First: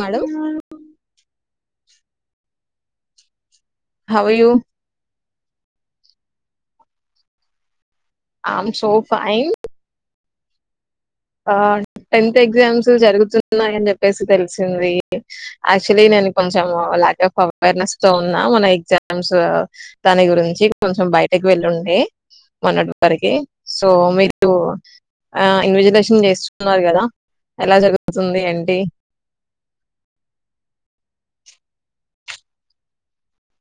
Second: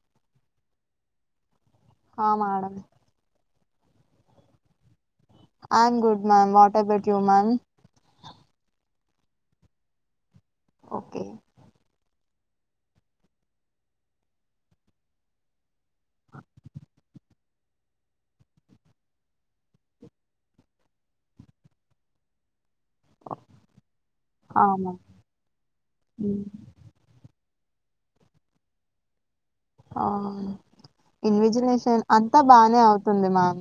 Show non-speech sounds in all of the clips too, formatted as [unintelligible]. Madam ఆ madam hour you I am good ma'am what about you ma'am I am so fine okay ఆ tenth exams జరుగుతున్నాయ అని చెప్పేసి తెలిసింది యాక్చువల్లీ నేను కొంచెం లాక్ ఆఫ్ అవేర్నెస్ తో ఉన్నా మన ఎగ్జామ్స్ దాని గురించి కొంచెం బయటకి వెళ్లి ఉండే మన వరికి సో మీరు ఆ మ్యామ్ ఆ ఇన్విజిలేషన్ హ్మ్. నేర్చుకున్నారు కదా ఎలా జరుగుతుంది ఏంటి ఆ ఇన్విజినేషన్ అంతా బానే అవుతుంది మ్యామ్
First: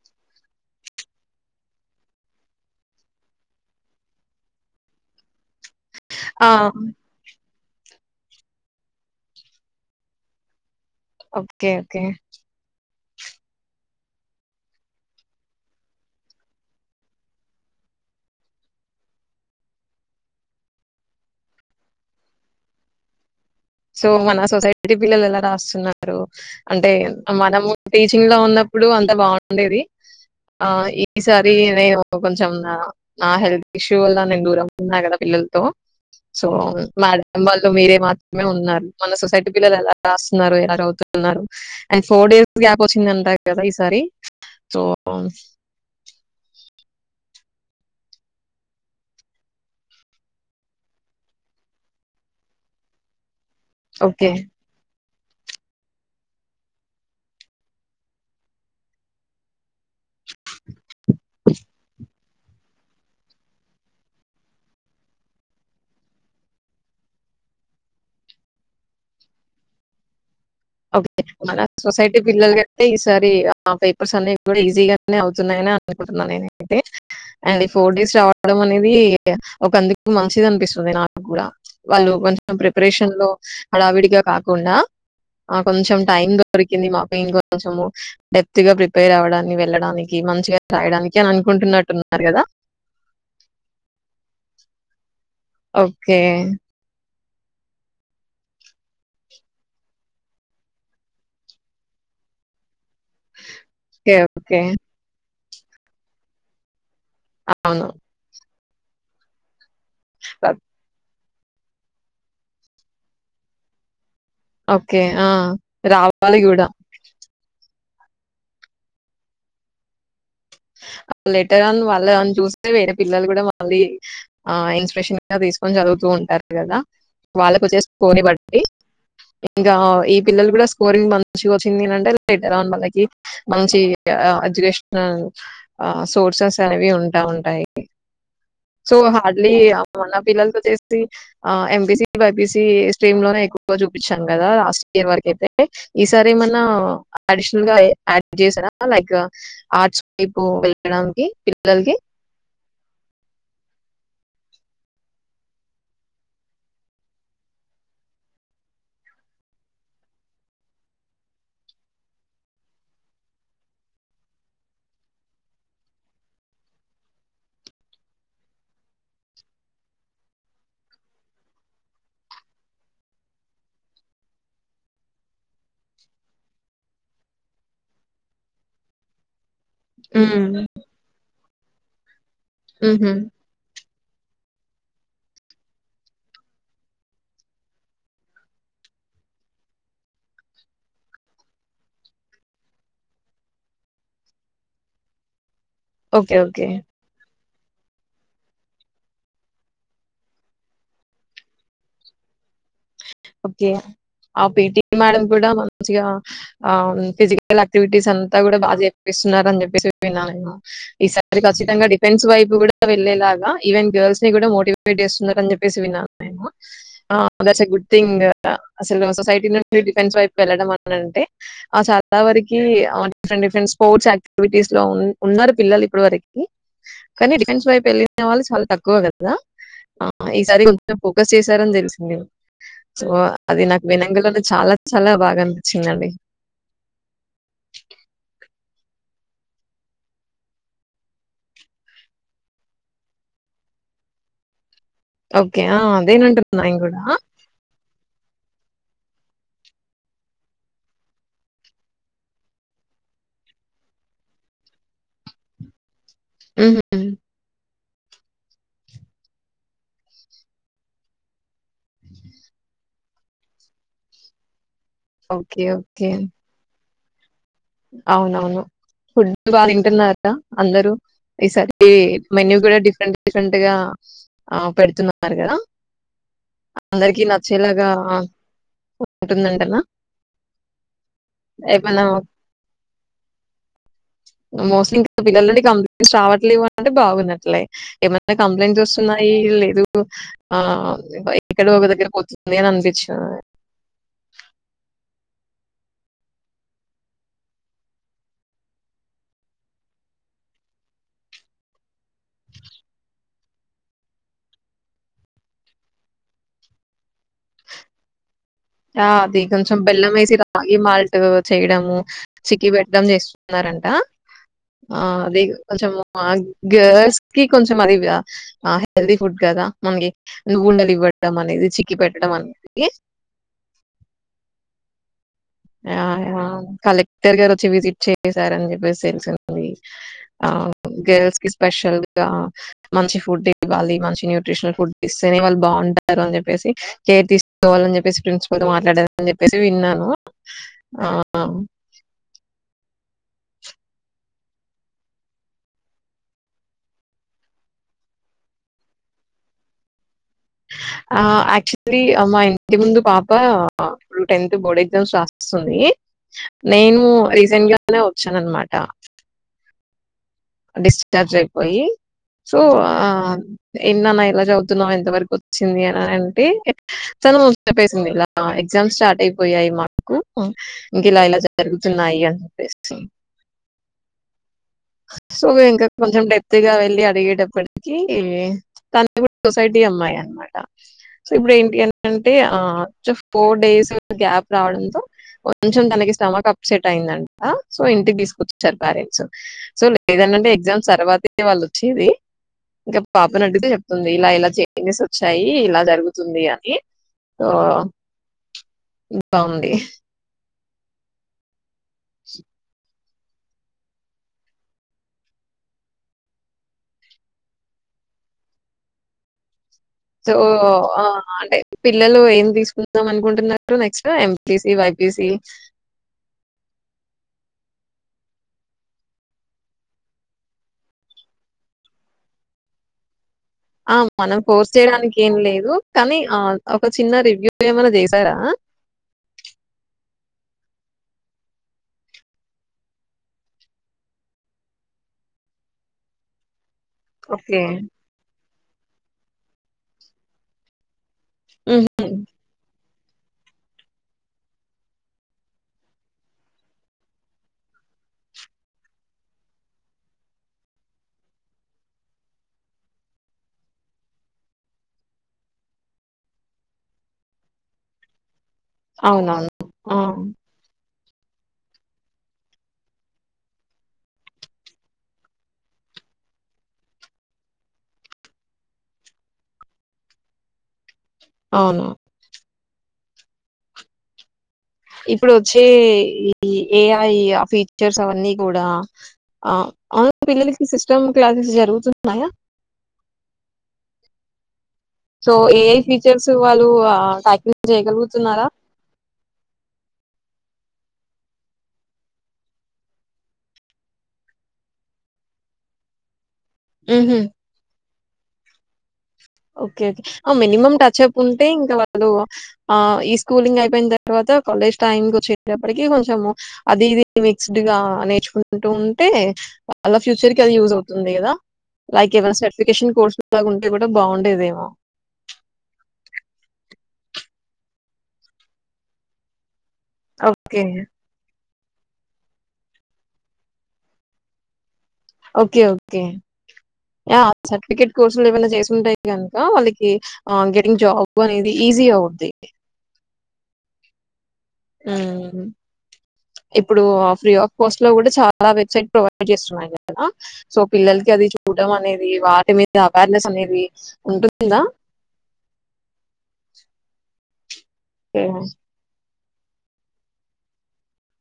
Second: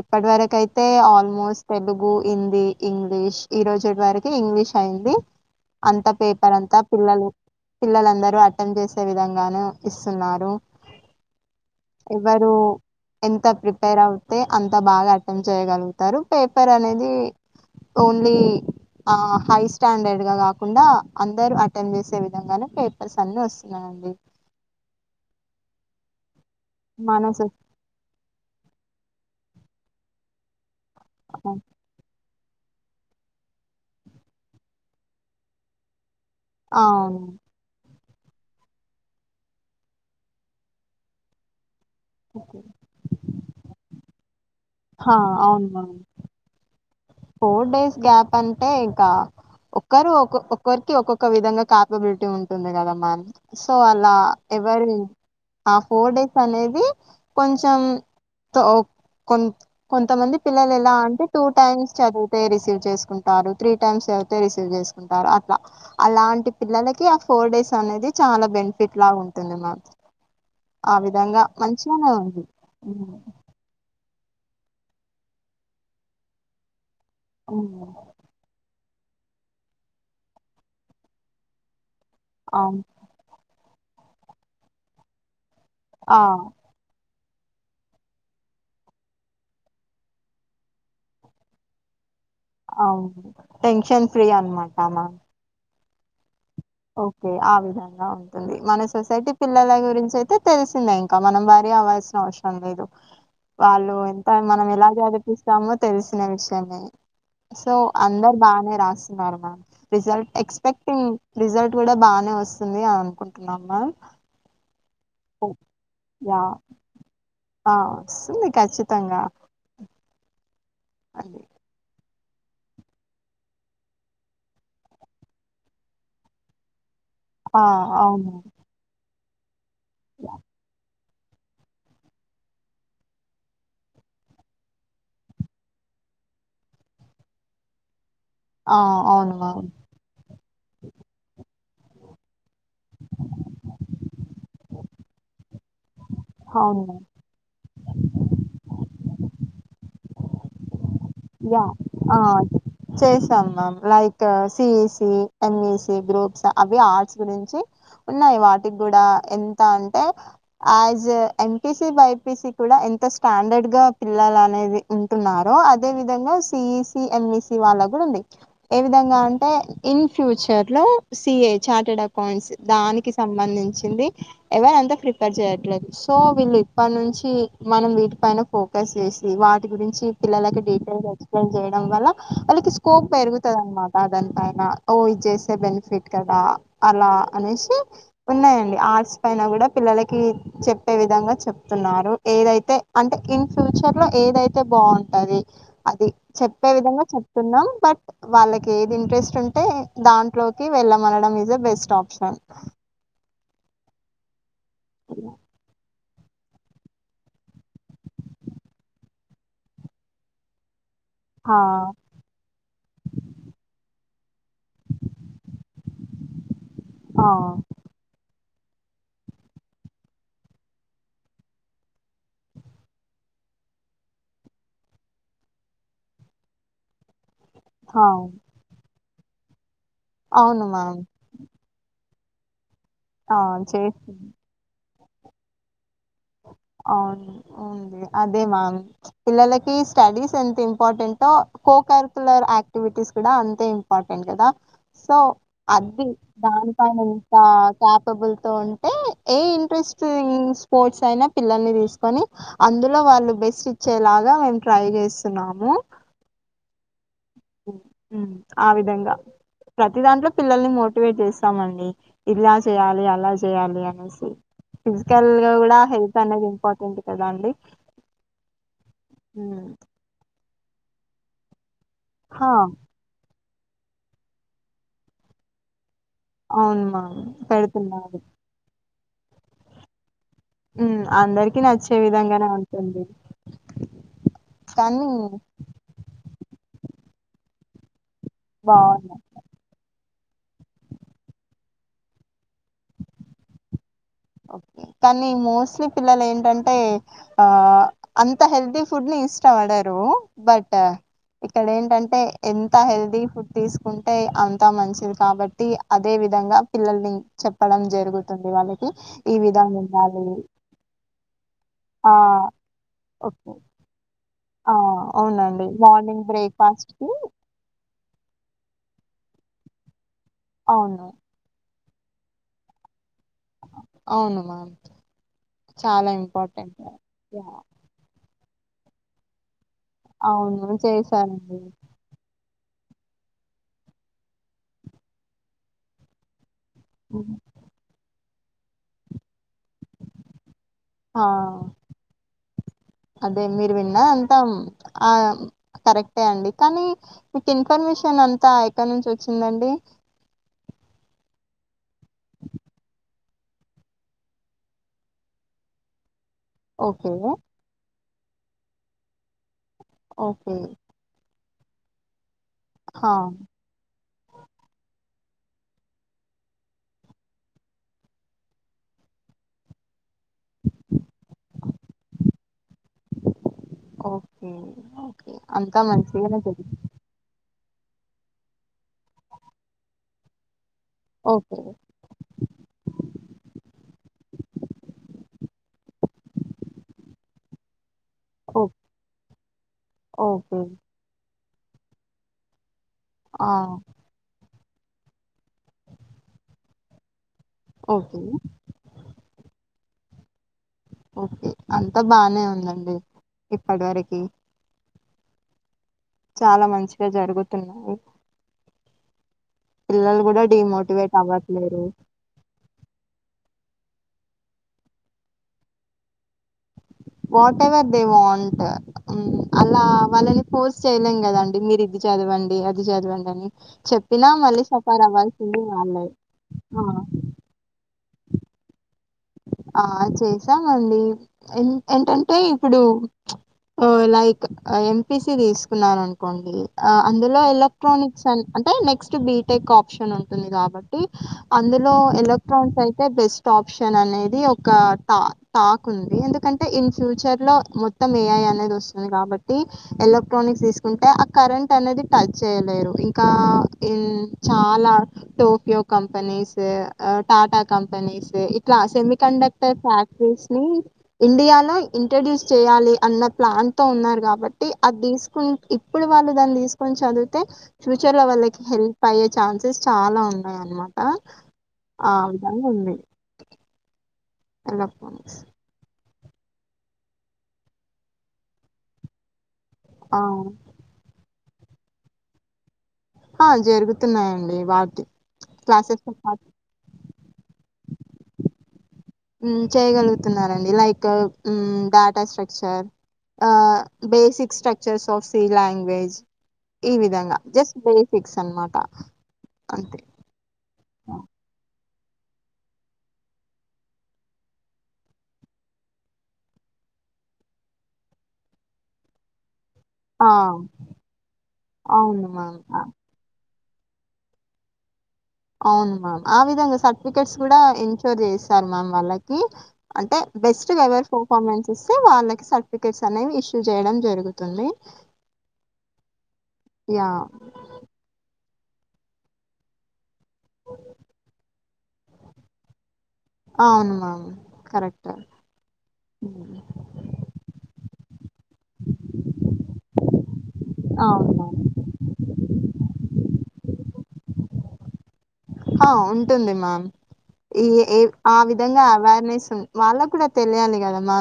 ఇప్పటి వరకు అయితే ఆల్మోస్ట్ తెలుగు హిందీ ఇంగ్లీష్ ఈ రోజుటి వరకు ఇంగ్లీష్ అయింది అంత పేపర్ అంతా పిల్లలు పిల్లలందరూ అర్థం చేసే విధంగాను ఇస్తున్నారు హలో ఓకే ఓకే ఎంత ప్రిపేర్ అయితే అంత బాగా అట్టెంప్ట్ చేయగలుగతారు. పేపర్ అనేది ఓన్లీ హై అ స్టాండర్డ్ గ కాకుండా అందరూ అట్టెంప్ట్ చేసే విధంగానే పేపర్స్ అన్ని వస్తున్నయి సో మన సొసైటీ పిల్లలు ఏలా రాస్తున్నారు అంటే మన మనము టీచింగ్ లో ఉన్నప్పుడు ఇప్పుడు అంత బాగుండేది ఆ ఈసారి సిస్టమ్ నేను కొంచెం నా హెల్త్ ఇష్యూ వల్ల నేను దూరం అవుతున్నా కదా పిల్లలతో సో అవును మేడం వాళ్ళు మీరే మే ఉన్నారు మన సొసైటీ పిల్లలు ఎలా రాస్తున్నారు ఎలా చదువుతున్నారు అండ్ ఫోర్ డేస్ గ్యాప్ వచ్చింది అంట కదా ఈసారి సో, హా అవును మేం ఫోర్ డేస్ గ్యాప్ అంటే ఇంకా ఒకరు ఒ ఒక్కరికి ఒక్కొక్క విధంగా క్యాపబిలిటీ ఉంటుంది కదా మ్యామ్ సో అలా ఓకే. ఎవరి ఆ ఫోర్ డేస్ అనేది కొంచెం తో కొంత కొంతమంది పిల్లలు ఎలా అంటే టూ టైమ్స్ చదివితే రిసీవ్ చేసుకుంటారు త్రీ టైమ్స్ చదివితే రిసీవ్ చేసుకుంటారు అట్లా అలాంటి పిల్లలకి ఆ ఫోర్ డేస్ అనేది చాలా బెనిఫిట్ లా ఉంటుంది మామ్ ఓకే మన సొసైటీ పిల్లలు కంటే హ్మ్. ఈసారి హాఫ్ ఇప్పుడు సందీప్ కూడా ఈజీ గానే అవుతున్నాయని అనుకుంటున్నాను నేనైతే అండ్ ఈ హ్మ్. ఫోర్ డేస్ రావడం అనేది ఇది ఒక అందుకు మంచిది అనిపిస్తుంది నాకు కూడా వాళ్లు కొంచెం అవును ప్రిపరేషన్‌లో. హడావిడిగా కాకుండా, ఆ కొంచం ఆ టైమ్ దొరికింది మాకు మేము గూడా కొంచెము డెప్త్ గా ప్రిపేర్ అవ్వడాని, వెళ్ళడానికి మంచిగా రాయడానికి అని అనుకుంటున్నట్టున్నారు కదా. అవును, టెన్షన్ ఫ్రీ అనమాట మాకు. ఓకే ఓకే, ఆ విధంగా ఉంటుంది. మన సొసైటీ పిల్లల గురించి అయితే తెలిసిందే. ఇంకా మనం వర్రీ అవ్వాల్సిన అవసరం లేదు. వాళ్లు ఓకే. ఎంత ఓకే. మనం ఎలా చదివిస్తే సము తెలిసిన విషయమే గదా. సో, అవును. అందర్ బానే. రాస్తున్నారు, మామ్. రిజల్ట్ ప్రత్ ఎక్స్‌పెక్టింగ్. రిజల్ట్ గూడా బానే వస్తుంది అని అనుకుంటున్నామా ఓకే, ఆ రావాలిగూడా. ఆ వస్తుంది కచ్చితంగా. హా. లెటర్ అన్ వాళ్లే అన్. [unintelligible] చూస్తే, వేరే పిల్లలు కూడా మళ్లీ ఆ ఇన్‌స్పిరేషన్‌గా తీసుకొని చదువుతూ ఉంటారు, కదా? ఆ వాళ్లకు అవును చేసుకోనివ్వండి. ఇంగా, ఈ పిల్లలు కూడా స్కోరింగ్‌ మంత్. మంచిగా వచ్చింది నంతే, లైక్ నార్మల్, లైక్ హీప్, మంచిగా, ఎడ్యుకేషనల్. ఆ సోర్సెస్ అనేవి ఉంటా ఉంటాయి. ఆ సో, అవును హార్డ్‌లీ మ్యామ్ ఆ మన పిల్లలతో చేసి. ఆ, ఎంపీసీ, బైపీసీ. [unintelligible] తి, స్ట్రీమ్‌లోనే ఎక్కువగా చూపించాం, కదా? లాస్ట్. ఎవరికైతే. ఈసారి మనా అవును మ్యామ్ అడిషనల్‌గా ఏ. యాడ్ చేశారా, లైక్ ఆర్ట్స్? ఇపో వెల్ప్. వావ్! ఆ చేశాం, మామ్, లైక్. ఇంకా సీఈసీ ఎంఈసీ గ్రూప్స్ అవి ఆర్ట్స్ గురించి ఉన్నాయి వాటికి గుడా ఎంత అంటే యాజ్ ఎ ఎంపీసీ బైపీసీ కూడా ఎంత స్టాండర్డ్‌గా పిల్లలు అనేది ఉంటున్నారో అద. అదే విధంగా, సీఈసీ, ఎంఈసీ వాళ్లక గుడా ఉంది. ఏ విధంగా అంటే, ఇన్ ఫ్యూచర్‌లో సీఏ చార్టర్డ్ అకౌంట్స్ దానికి సంబంధించినది. ఎవరూ అంత ప్రిఫర్ చేయట్లేదు. సో, వీళ్లు ఇప్పద్‌నుంచి. మనం వీటిపైన ఫోకస్ చేసి, వాట్. [unintelligible] తి గురించి పిల్లల కేట. [unintelligible] ఉమ్. డీటెయిల్స్, ఎక్స్‌ప్లెయిన్ చేయడం వల్ల. వాళ్లకి స్కోప్ పెరుగుతుంది, అనమాట. అది ఎంతైనా, ఓహ్, ఇది జేస్తే బెనిఫిట్ కదా, అలా అనేసి ఉన్నాయి అండి. ఆర్ట్స్ పైన కూడా పిల్లలకి చెప్పే విధంగా చెప్తున్నారు. ఏదైతే అంటే, ఇన్ ఫ్యూచర్‌లో ఏదైతే బాగుంటది. అది ఓకే ఓకే చెప్పే విధంగ చెప్ న్నాం బట్ వాళ్ళకి ఏది ఇంట్రెస్ట్ ఉంటే దాంట్లోకి వెళ్ళమనడం is a best option okay PT madam కూడ మంచిగా ఆ ఫిజికల్ యాక్టివిటీస్ అంతా కూడ బాగా చేపిస్తున్నారు అని చెప్పేసి విన్నా నేను ఈసారి ఆ ఖచ్చితంగా డిఫెన్స్ వైపు కూడా వెళ్లేేలాగ ఈవెన్ గర్ల్స్ [unintelligible] డివైడ్ చేస్తున్నారు అని చెప్పేసి విన్నా నేను [unintelligible] అసలు సొసైటీ నుడి డిఫెన్స్ వైపు వెళ్ళడం అని అంటే చాలా వరకి డిఫరెంట్ డిఫరెంట్ స్పోర్ట్స్ యాక్టివిటీస్ లో ఉ ఉన్నారు పిల్లలు ఇప్పుడు వరకి కానీ డిఫెన్స్ వైపు ఆ వెళ్ళిన వాళ్లు చాల తక్కువ కదా కదా ఈ సారి అవును కొంచెం మ్యామ్ ఫోకస్ చేశారని తెలు సి [unintelligible] సో ఆ అది చే నాకు వినంగనే చాలా చాలా బాగ అనిపించింది అండి అవును ఉంది అదే మ్యామ్ పిల్లలకి స్టడీస్ ఎంత ఇంపార్టెంటో కోకరికులర్ యాక్టివిటీస్ కూడా అంతే ఇంపార్టెంట్ కదా సో ఓకే. ఆ! అది అదేనంటున్నా నేను దానిపైన గూడా. ఇంకా క్యాప్ బుల్ తొ ఉంటే ఏ ఇంట్రెస్టింగ్ స్పోర్ట్స్ కైన పిల్లల్ని తీసుకొని అందులో వాళ్ళు బెస్ట్ ఇచ్చేలాగా మేము ట్రై చేస్తున్నాము ఉ ఉ ఆ విధంగా ప్రతి దాంట్లో పిల్లల్ని మోటివేట్ చేస్తామండి ఇలా చేయాలి అలా చేయాలి అనేసి ఫిజికల్ గ ఓకే. కూడా ఓకే. హెల్త్ అనేది ఇంపార్టెంట్ కదా అండి అవునవును ఫుడ్ బాగా తింటున్నారా అందరు ఈసారి ఆ! మెనూ కూడ డిఫరెంట్ ఫెంట్ గా ఆ పెడుతున్నారు కదా అవును మామ్ పెడుతున్నారు కుంటందంటలా [unintelligible] హ్ అందరికి నచ్చే విధంగానే ఉ మోస్ట్లీ కానీ ఇంకా పిల్లలనుండి కంప్లైంట్స్ రావట్లేవు అంటే బాగున [unintelligible] కంప్లైంట్స్ బావున్నాయి. వస్తున్నాయి లేదు ఆ ఎక్కడ ఒక దగ్గరకి పోతుంది అని అనిపిచ్చింది ఓకే కానీ మోస్ట్లీ పిల్లలు ఏంటంటే ఆ అంత హెల్దీ ఫుడ్ ని ఇష్టపడరు బట్ ఇక్కడ ఏంటంటే ఎంత హెల్దీ ఫుడ్ తీసుకుంటే అంత మంచిది కాబట్టి అదే విధంగా పిల్లల్ని చెప్పడం జరుగుతుంది ఇవాళ ఆ అది కొంచెం బెల్లం వేసి రాగి మాల్ట్ చేయడము ఆ! చికి పెట్టడం ఓకే. చేస్తున్నారంట ఆ అది అవునండి. కొంచెం మార్నింగ్ బ్రేక్‌ఫాస్ట్‌కి గ్యాస్కీ కొంచెం అదివ ఆ హెల్ది ఫుడ్ గదా మనకి [unintelligible] ఊళలి అవును. బట్టా మనది చి కి పెట్టడం అన్న అవునుమా ఆ కలెక్టర్ గారు వచ్చి విజిట్ చే సార చెప్ప తెల్స్ ఉంది [unintelligible] ఆ అవును గర్ల్స్ కి చేశానండి స్పెషల్ గా మంచి ఫుడ్ ఇవ్వాలి మంచి న్యూట్రిషనల్ ఫుడ్ ఇస్తేనే వాళ్ళు బాగుంటారు అని చెప్పేసి కేర్ తీసుకోవాలని చెప్పేసి ప్రిన్స్ ఎవరితో మాట్లాడని చెప్పేసి వి ఆ అదే మీరు విన్న అంతా ఆ కరెక్టే అండి కానీ మీకు ఇన్ఫర్మేషన్ అంతా ఎక్కడి నుంచి వచ్చిందండి. ఆ యాక్చువల్లీ మా ఇంటి ముందు పాప ఇప్పుడు టెన్త్ బోర్డ్ ఎగ్జామ్స్ రాస్తుంది నేను ఓకే రిసెంట్గా అని వచ్చాన అనమాట ఓకే డిస్చార్జ్ అయి పోయి సో ఆ హా ఎ నాన్న ఎలా చదువుతున్నావు ఎంత వరకు వచ్చింది అని అంటే తను చెప్పేసింది ఇలా ఎగ్జామ్ స్టార్ట్ అయిపోయాయి మాకు ఇంక ఇలా ఇలా జరుగుతున్నాయి అని చెప్పేసి ఓ సో ఇంకా కొంచెం డెప్త్ గా జరిగింది వెళ్ళి అడిగేటప్పటికి కీ తను కూడా సొసైటీ అమ్మాయి అనమాట సో ఇప్పుడు ఓకే ఏంటి అంటే ఆ ఫోర్ డేస్ గ్యాప్ రావడంతో కొంచెం తనకి స్టమక్ అప్సెట్ అయింది. ఆ సో ఇంటికి ఓ తీసుకొచ్చారు పేరెంట్స్ సో లేదంటంటే ఓకే ఎగ్జామ్స్ తర్వాతే యె వాళ్ళొచ్చేది ఇంకా ఆ పాపనడిగితే చెప్తుంది ఇలా ఇలా చె పిరియడ్స్ వచ్చాయి ఇలా జరుగుతుంది అని సో ఓకే ఇంకా ఉంది. ఓకే అంతా బానే ఉందండి ఇప్పటి వరకి చాలా మంచిగా జరుగుతున్నాయి పిల్లలు సో కూడా ఆ డిమోటివేట్ అంటే అవ్వట్లేరు పిల్లలు ఏం తీసుకు వద్దాం అనుకుంటున్నట్టు next MPC BiPC whatever they want అలా వాళ్ళని ఫోర్స్ చేయలేం కదండి మీరు ఇది చదవండి అది చదవండి అని ఆ చెప్పినా మనం మళ్ళీ కోర్స్ సఫర్ చేయడానికి ఏం అవ్వాల్సింది లేదు వాళ్ళే కానీ ఆ ఒక చిన్న రివ్యూ ఏమైనా చేస్త రా ఆ చేసామండి ఏ ఏంటంటే ఇప్పుడు లైక్ ఎంపీసి తీసుకున్నారు అనుకోండి ఆ అందులో ఓకే. ఎలక్ట్రానిక్స్ అ అంటే నెక్స్ట్ బీటెక్ ఆప్షన్ ఉంటుంది కాబట్టి అందులో హుహు. ఎలక్ట్రాన్స్ అయి బెస్ట్ ఆప్షన్ అనేది ఒకా టాక్ ఉంది ఎందుకంటే ఇన్ ఫ్యూచర్ లో మొత్తం ఏఐ అనేది వస్తుంది కాబట్టి ఎలక్ట్రానిక్స్ తీసుకుంటే ఆ కరెంట్ అనేది టచ్ చేయలేరు ఇంకా ఇన్ చాలా టోక్యో కంపెనీస్ టాటా కంపెనీస్ లా సెమమి అవునవును. కండక్టర్ ఆ! ఫ్యాక్టరీస్ ని ఇండియాలో ఇంట్రడ్యూస్ చేయాలి అన్న ప్లాన్తో ఉన్నారు కాబట్టి అది తీసుకుని ఇప్పుడు వాళ్ళు దాన్ని తీసుకొని చదివితే ఫ్యూచర్ లో వాళ్ళకి హెల్ప్ అయ్యే ఛాన్సెస్ చాలా ఉన్నాయి అన్నమాట అవును ఉంది ఇప్పుడు ఎలక్ట్రానిక్స్. వచ్చే ఇ ఈ ఏఐ ఆ ఫీచర్స్ అవన్నీ కూడా ఆ ఆ! అవును పిల్లల కి సిస్టమ్ క్లాసెస్ జరుగుతున్నాయా ఆ జరుగుతున్నాయండి వాటి సో ఏఐ ఫీచర్స్ వాళ్ళు ఆ హుమ్ చేయగలుగుతున్నారు like data structure basic structures of C language ఈ హుహు. విధంగా జస్ట్ ఫిక్స్ అన్మాట ఓకే ఓకే మినిమం టచ్అప్ ఉంటే ఇంకా ఆ ఈ స్కూలింగ్ అయిపోయిన తర్వాత కాలేజ్ టైమ్ వచ్చేటప్పటికి కొంచెము అది ఇది మిక్స్డ్ గా నేర్చుకుంటూ ఉంటే అలా ఆ! ఫ్యూచర్ కి అది యూజ్అవుతుంది కదా లైక్ అవును ఏవైన మ్యామ్. ఆ! సర్టిఫికేషన్ కోర్స్ లాగా ఉ ఇది కూడా బావుంట డెదేమో టికెట్స్ కూడా ఇంట్లో చేసాను మ్యామ్ వాళ్ళకి అంటే ఓకే. బెస్ట్గా ఎవర్ పర్ఫార్మెన్స్ ఇస్తే వాళ్ళకి సర్టిఫికెట్స్ అనేవి ఇష్యూ చేయడం జరుగుతుంది ఓకే ఓకే ఆ యాహ్! సర్టిఫికెట్ కోర్సులు ఏమైనా చేస్ ఉంటాయి గనుక వాళ్ళకి గెటింగ్ జాబ్ అనేది ఈజీ అవుద్ది అవునుమా అవును కరెక్ట్. హ్మ్ హ్మ్. ఇప్పుడు ఫ్రీ ఆఫ్ కాస్ట్ లో కూడా చాల చాలా వెబ్సైట్ ప్రొవైడ్ చేస్తున్నాయి కదా సో పిల్లలకి అది అవును మ్యామ్. చూడడం అనేది వాటి మీద అవేర్నెస్ అనేది ఉంటుందా ఆ ఉంటుంది మ్యామ్ ఈ ఏ ఓకే. ఆ విధంగా అవేర్నెస్ వాళ్ళకు కూడా తెలియాలి కదా మా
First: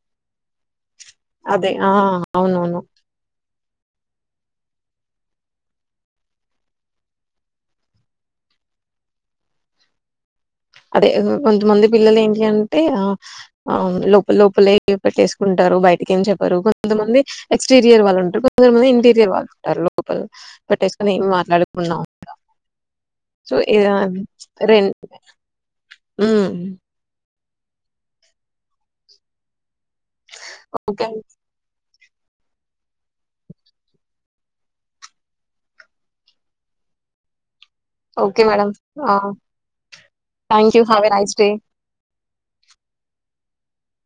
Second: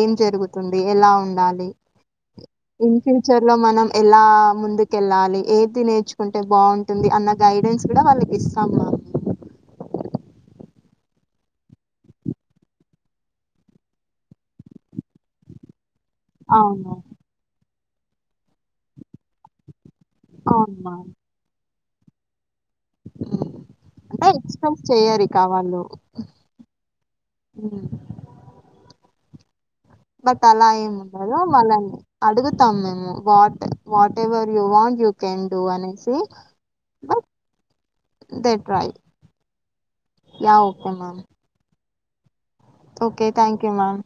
ఏం జరుగుతుంది ఎలా ఉండాలి అదే ఆ అవునవును ఇన్ ఫ్యూచర్ లో మనం ఎలా ముందుకెళ్ళాలి ఏది నేర్చుకుంటే బావుంటుంది అన్న గైడెన్స్ కూడా వాళ్ళకి ఇస్తంది సమయం అదే కొంతమంది పిల్లలు ఏంటి అంటే ఆ ఆ లోపల లోపలే పెట్టేసుకుంటారు బయట ఏం చెప్పరు కొంత అవును. మంది ఎక్స్టీరియర్ వాళ్ళు ఉంటారు కొంత మంది ఇంటీరియర్ వాళ్ళు ఉంటారు లోపల అవును మ్యామ్. పెట్టేసుకొని ఏం మాట్లాడు ఉన్నా సో ఇద అంటే ఎక్స్పెక్ట్ రెం చెయ్యరు ఇక వాళ్ళు హ బట్ అలా ఏమి ఓకే ఉండదు మళని అడుగుతాం మేము what whatever you want you can do అనేసి but okay they madam try ఆ yeah thank you okay save a ma'am nice day okay thank you ma'am